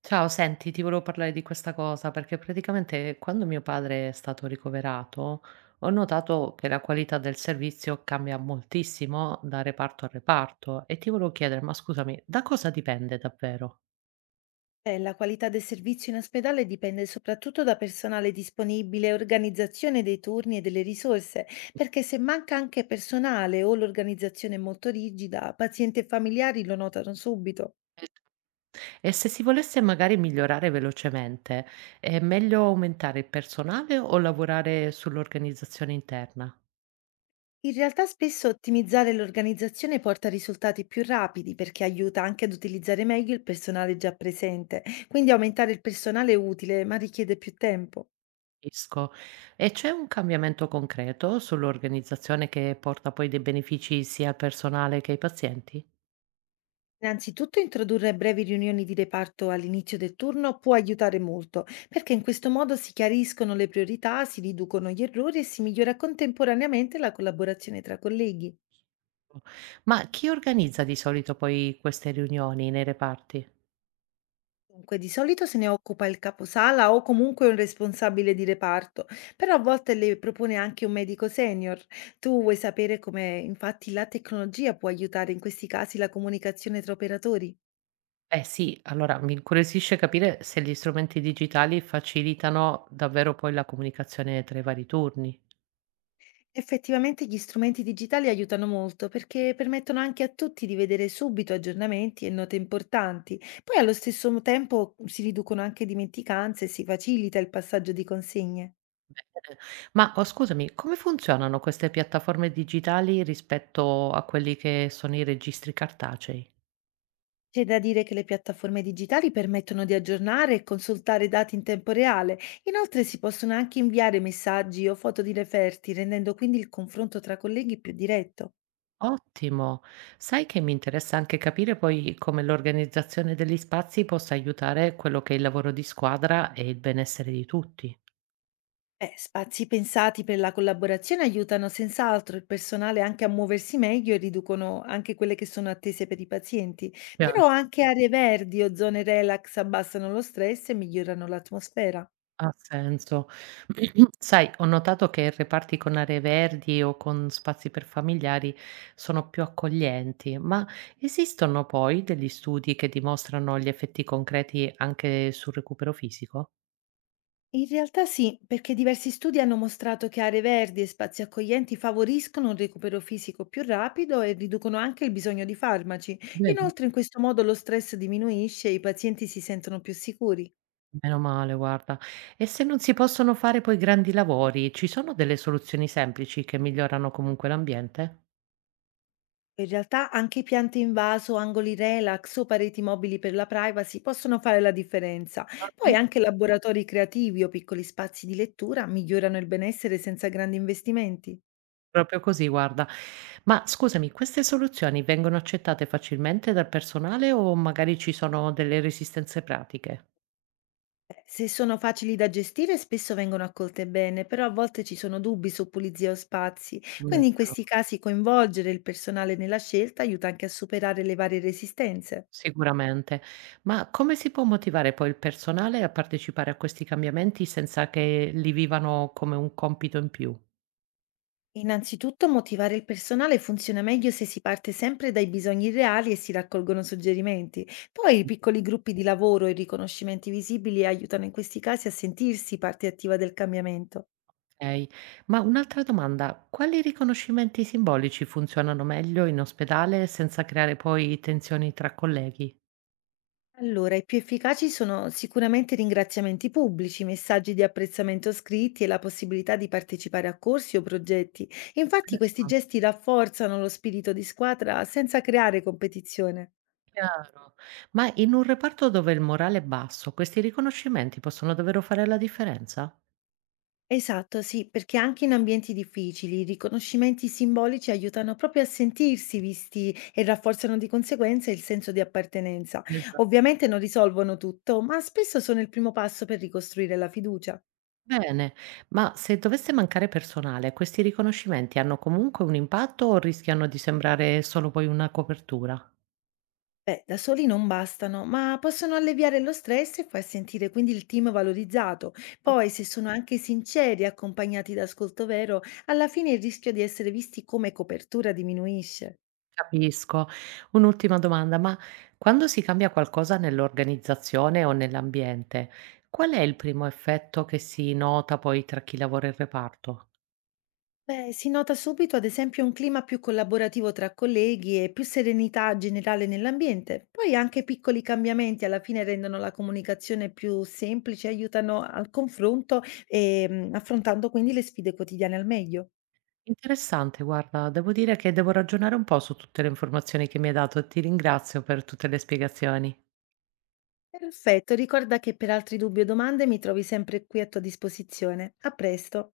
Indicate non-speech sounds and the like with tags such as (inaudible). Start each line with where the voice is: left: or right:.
right: Ciao, senti, ti volevo parlare di questa cosa perché praticamente quando mio padre è stato ricoverato ho notato che la qualità del servizio cambia moltissimo da reparto a reparto e ti volevo chiedere, ma scusami, da cosa dipende davvero?
left: La qualità del servizio in ospedale dipende soprattutto da personale disponibile, organizzazione dei turni e delle risorse, perché se manca anche personale o l'organizzazione è molto rigida, pazienti e familiari lo notano subito.
right: E se si volesse magari migliorare velocemente, è meglio aumentare il personale o lavorare sull'organizzazione interna?
left: In realtà spesso ottimizzare l'organizzazione porta a risultati più rapidi perché aiuta anche ad utilizzare meglio il personale già presente, quindi aumentare il personale è utile, ma richiede più tempo.
right: Capisco. E c'è un cambiamento concreto sull'organizzazione che porta poi dei benefici sia al personale che ai pazienti?
left: Innanzitutto introdurre brevi riunioni di reparto all'inizio del turno può aiutare molto, perché in questo modo si chiariscono le priorità, si riducono gli errori e si migliora contemporaneamente la collaborazione tra colleghi.
right: Ma chi organizza di solito poi queste riunioni nei reparti?
left: Dunque, di solito se ne occupa il caposala o comunque un responsabile di reparto, però a volte le propone anche un medico senior. Tu vuoi sapere come infatti la tecnologia può aiutare in questi casi la comunicazione tra operatori?
right: Eh sì, allora mi incuriosisce capire se gli strumenti digitali facilitano davvero poi la comunicazione tra i vari turni.
left: Effettivamente gli strumenti digitali aiutano molto perché permettono anche a tutti di vedere subito aggiornamenti e note importanti. Poi allo stesso tempo si riducono anche dimenticanze e si facilita il passaggio di consegne.
right: Eh, Ma oh, scusami, come funzionano queste piattaforme digitali rispetto a quelli che sono i registri cartacei?
left: C'è da dire che le piattaforme digitali permettono di aggiornare e consultare dati in tempo reale. Inoltre si possono anche inviare messaggi o foto di referti, rendendo quindi il confronto tra colleghi più diretto.
right: Ottimo. Sai che mi interessa anche capire poi come l'organizzazione degli spazi possa aiutare quello che è il lavoro di squadra e il benessere di tutti.
left: Beh, spazi pensati per la collaborazione aiutano senz'altro il personale anche a muoversi meglio e riducono anche quelle che sono attese per i pazienti, però anche aree verdi o zone relax abbassano lo stress e migliorano l'atmosfera.
right: Ha senso. (clears throat) Sai, ho notato che reparti con aree verdi o con spazi per familiari sono più accoglienti, ma esistono poi degli studi che dimostrano gli effetti concreti anche sul recupero fisico?
left: In realtà sì, perché diversi studi hanno mostrato che aree verdi e spazi accoglienti favoriscono un recupero fisico più rapido e riducono anche il bisogno di farmaci.
right: Vedi?
left: Inoltre, in questo modo lo stress diminuisce e i pazienti si sentono più sicuri.
right: Meno male, guarda. E se non si possono fare poi grandi lavori, ci sono delle soluzioni semplici che migliorano comunque l'ambiente?
left: In realtà anche piante in vaso, angoli relax o pareti mobili per la privacy possono fare la differenza. Poi anche laboratori creativi o piccoli spazi di lettura migliorano il benessere senza grandi investimenti.
right: Proprio così, guarda. Ma scusami, queste soluzioni vengono accettate facilmente dal personale o magari ci sono delle resistenze pratiche?
left: Beh, se sono facili da gestire, spesso vengono accolte bene, però a volte ci sono dubbi su pulizia o spazi. Quindi in questi
right: Immaginavo,
left: casi coinvolgere il personale nella scelta aiuta anche a superare le varie resistenze.
right: sicuramente. Ma come si può motivare poi il personale a partecipare a questi cambiamenti senza che li vivano come un compito in più?
left: Innanzitutto, motivare il personale funziona meglio se si parte sempre dai bisogni reali e si raccolgono suggerimenti. Poi i piccoli gruppi di lavoro e i riconoscimenti visibili aiutano in questi casi a sentirsi parte attiva del cambiamento.
right: Okay. Ma un'altra domanda, quali riconoscimenti simbolici funzionano meglio in ospedale senza creare poi tensioni tra colleghi?
left: Allora, i più efficaci sono sicuramente ringraziamenti pubblici, messaggi di apprezzamento scritti e la possibilità di partecipare a corsi o progetti. Infatti, questi gesti rafforzano lo spirito di squadra senza creare competizione.
right: Chiaro. Ma in un reparto dove il morale è basso, questi riconoscimenti possono davvero fare la differenza?
left: Esatto, sì, perché anche in ambienti difficili i riconoscimenti simbolici aiutano proprio a sentirsi visti e rafforzano di conseguenza il senso di appartenenza.
right: Esa.
left: Ovviamente non risolvono tutto, ma spesso sono il primo passo per ricostruire la fiducia.
right: Bene, ma se dovesse mancare personale, questi riconoscimenti hanno comunque un impatto o rischiano di sembrare solo poi una copertura?
left: Beh, da soli non bastano, ma possono alleviare lo stress e far sentire quindi il team valorizzato. Poi, se sono anche sinceri e accompagnati da ascolto vero, alla fine il rischio di essere visti come copertura diminuisce.
right: Capisco. Un'ultima domanda, ma quando si cambia qualcosa nell'organizzazione o nell'ambiente, qual è il primo effetto che si nota poi tra chi lavora in reparto?
left: Beh, si nota subito, ad esempio, un clima più collaborativo tra colleghi e più serenità generale nell'ambiente. Poi anche piccoli cambiamenti alla fine rendono la comunicazione più semplice, aiutano al confronto e affrontando quindi le sfide quotidiane al meglio.
right: Interessante, guarda, devo dire che devo ragionare un po' su tutte le informazioni che mi hai dato. Ti ringrazio per tutte le spiegazioni.
left: Perfetto, ricorda che per altri dubbi o domande mi trovi sempre qui a tua disposizione. A presto.